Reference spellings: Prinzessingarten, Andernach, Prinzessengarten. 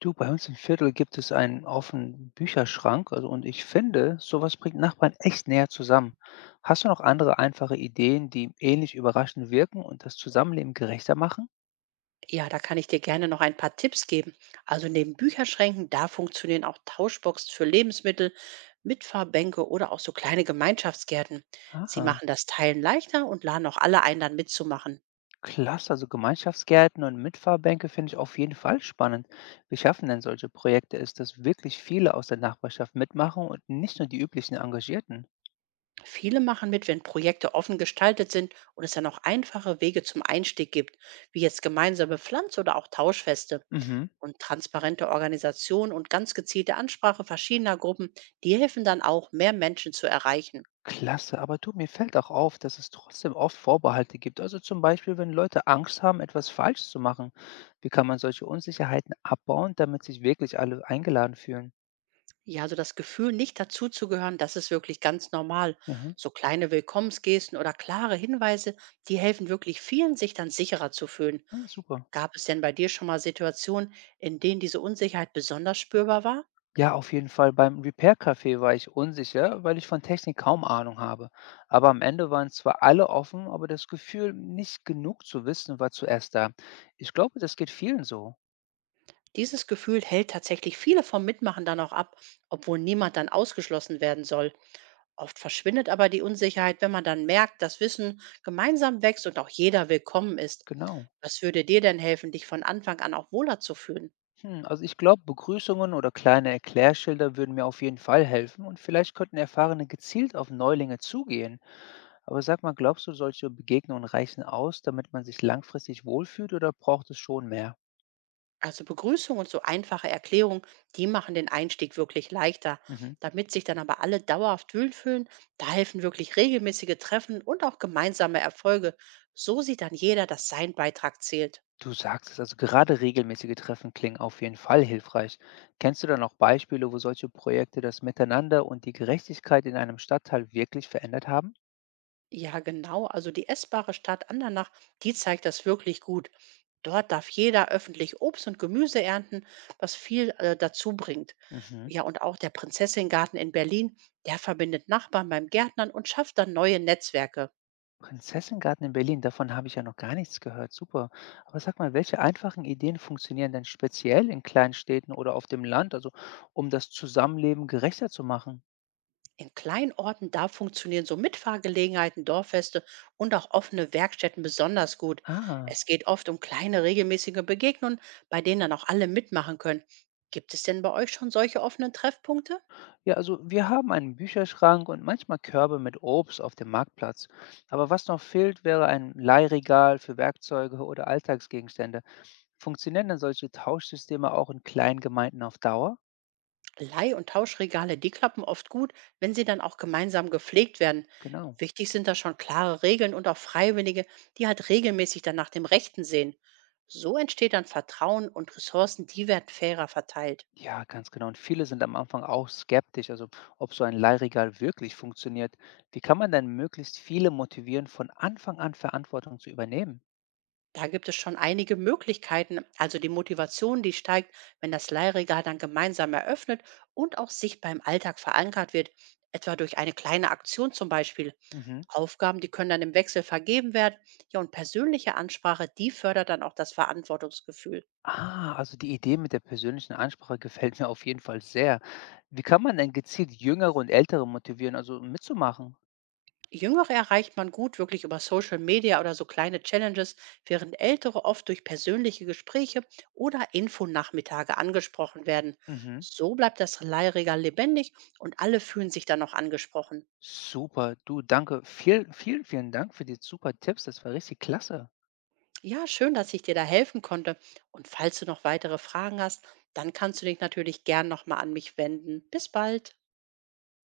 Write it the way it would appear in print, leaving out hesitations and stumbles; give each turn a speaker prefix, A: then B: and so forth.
A: Du, bei uns im Viertel gibt es einen offenen Bücherschrank, also und ich finde, sowas bringt Nachbarn echt näher zusammen. Hast du noch andere einfache Ideen, die ähnlich überraschend wirken und das Zusammenleben gerechter machen?
B: Ja, da kann ich dir gerne noch ein paar Tipps geben. Also neben Bücherschränken, da funktionieren auch Tauschboxen für Lebensmittel, Mitfahrbänke oder auch so kleine Gemeinschaftsgärten. Sie
A: Ah,
B: machen das Teilen leichter und laden auch alle ein, dann mitzumachen.
A: klasse, also Gemeinschaftsgärten und Mitfahrbänke finde ich auf jeden Fall spannend. Wie schaffen denn solche Projekte es, dass wirklich viele aus der Nachbarschaft mitmachen und nicht nur die üblichen Engagierten?
B: Viele machen mit, wenn Projekte offen gestaltet sind und es dann auch einfache Wege zum Einstieg gibt, wie jetzt gemeinsame Pflanz- oder auch Tauschfeste.
A: Mhm.
B: Und transparente Organisation und ganz gezielte Ansprache verschiedener Gruppen, die helfen dann auch, mehr Menschen zu erreichen.
A: Klasse, aber du, mir fällt auch auf, dass es trotzdem oft Vorbehalte gibt. Also zum Beispiel, wenn Leute Angst haben, etwas falsch zu machen. Wie kann man solche Unsicherheiten abbauen, damit sich wirklich alle eingeladen fühlen?
B: Ja, also das Gefühl, nicht dazuzugehören, das ist wirklich ganz normal.
A: Mhm.
B: So kleine Willkommensgesten oder klare Hinweise, die helfen wirklich vielen, sich dann sicherer zu fühlen.
A: Ah, super.
B: Gab es denn bei dir schon mal Situationen, in denen diese Unsicherheit besonders spürbar war?
A: Ja, auf jeden Fall. Beim Repair-Café war ich unsicher, weil ich von Technik kaum Ahnung habe. Aber am Ende waren zwar alle offen, aber das Gefühl, nicht genug zu wissen, war zuerst da. Ich glaube, das geht vielen so.
B: Dieses Gefühl hält tatsächlich viele vom Mitmachen dann auch ab, obwohl niemand dann ausgeschlossen werden soll. Oft verschwindet aber die Unsicherheit, wenn man dann merkt, dass Wissen gemeinsam wächst und auch jeder willkommen ist.
A: Genau.
B: Was würde dir denn helfen, dich von Anfang an auch wohler zu fühlen?
A: Hm, also ich glaube, Begrüßungen oder kleine Erklärschilder würden mir auf jeden Fall helfen und vielleicht könnten Erfahrene gezielt auf Neulinge zugehen. Aber sag mal, glaubst du, solche Begegnungen reichen aus, damit man sich langfristig wohlfühlt oder braucht es schon mehr?
B: Also Begrüßung und so einfache Erklärungen, die machen den Einstieg wirklich leichter.
A: Mhm.
B: Damit sich dann aber alle dauerhaft wohlfühlen, da helfen wirklich regelmäßige Treffen und auch gemeinsame Erfolge. So sieht dann jeder, dass sein Beitrag zählt.
A: Du sagst es, also gerade regelmäßige Treffen klingen auf jeden Fall hilfreich. Kennst du da noch Beispiele, wo solche Projekte das Miteinander und die Gerechtigkeit in einem Stadtteil wirklich verändert haben?
B: Ja, genau. Also die essbare Stadt Andernach, die zeigt das wirklich gut. Dort darf jeder öffentlich Obst und Gemüse ernten, was viel dazu bringt.
A: Mhm.
B: Ja, und auch der Prinzessingarten in Berlin, der verbindet Nachbarn beim Gärtnern und schafft dann neue Netzwerke.
A: Prinzessengarten in Berlin, davon habe ich ja noch gar nichts gehört. Super. Aber sag mal, welche einfachen Ideen funktionieren denn speziell in kleinen Städten oder auf dem Land, also um das Zusammenleben gerechter zu machen?
B: In Kleinorten da funktionieren so Mitfahrgelegenheiten, Dorffeste und auch offene Werkstätten besonders gut.
A: Ah.
B: Es geht oft um kleine regelmäßige Begegnungen, bei denen dann auch alle mitmachen können. Gibt es denn bei euch schon solche offenen Treffpunkte?
A: Ja, also wir haben einen Bücherschrank und manchmal Körbe mit Obst auf dem Marktplatz. Aber was noch fehlt, wäre ein Leihregal für Werkzeuge oder Alltagsgegenstände. Funktionieren denn solche Tauschsysteme auch in kleinen Gemeinden auf Dauer?
B: Leih- und Tauschregale, die klappen oft gut, wenn sie dann auch gemeinsam gepflegt werden.
A: Genau.
B: Wichtig sind da schon klare Regeln und auch Freiwillige, die halt regelmäßig dann nach dem Rechten sehen. So entsteht dann Vertrauen und Ressourcen, die werden fairer verteilt.
A: Ja, ganz genau. Und viele sind am Anfang auch skeptisch, also ob so ein Leihregal wirklich funktioniert. Wie kann man denn möglichst viele motivieren, von Anfang an Verantwortung zu übernehmen?
B: Da gibt es schon einige Möglichkeiten. Also die Motivation, die steigt, wenn das Leihregal dann gemeinsam eröffnet und auch sichtbar im Alltag verankert wird, etwa durch eine kleine Aktion zum Beispiel.
A: Mhm.
B: Aufgaben, die können dann im Wechsel vergeben werden. Ja, und persönliche Ansprache, die fördert dann auch das Verantwortungsgefühl.
A: Ah, also die Idee mit der persönlichen Ansprache gefällt mir auf jeden Fall sehr. Wie kann man denn gezielt Jüngere und Ältere motivieren, also mitzumachen?
B: Jüngere erreicht man gut wirklich über Social Media oder so kleine Challenges, während ältere oft durch persönliche Gespräche oder Infonachmittage angesprochen werden.
A: Mhm.
B: So bleibt das Leihregal lebendig und alle fühlen sich dann noch angesprochen.
A: Super, du, danke. Vielen Dank für die super Tipps. Das war richtig klasse.
B: Ja, schön, dass ich dir da helfen konnte. Und falls du noch weitere Fragen hast, dann kannst du dich natürlich gern nochmal an mich wenden. Bis bald.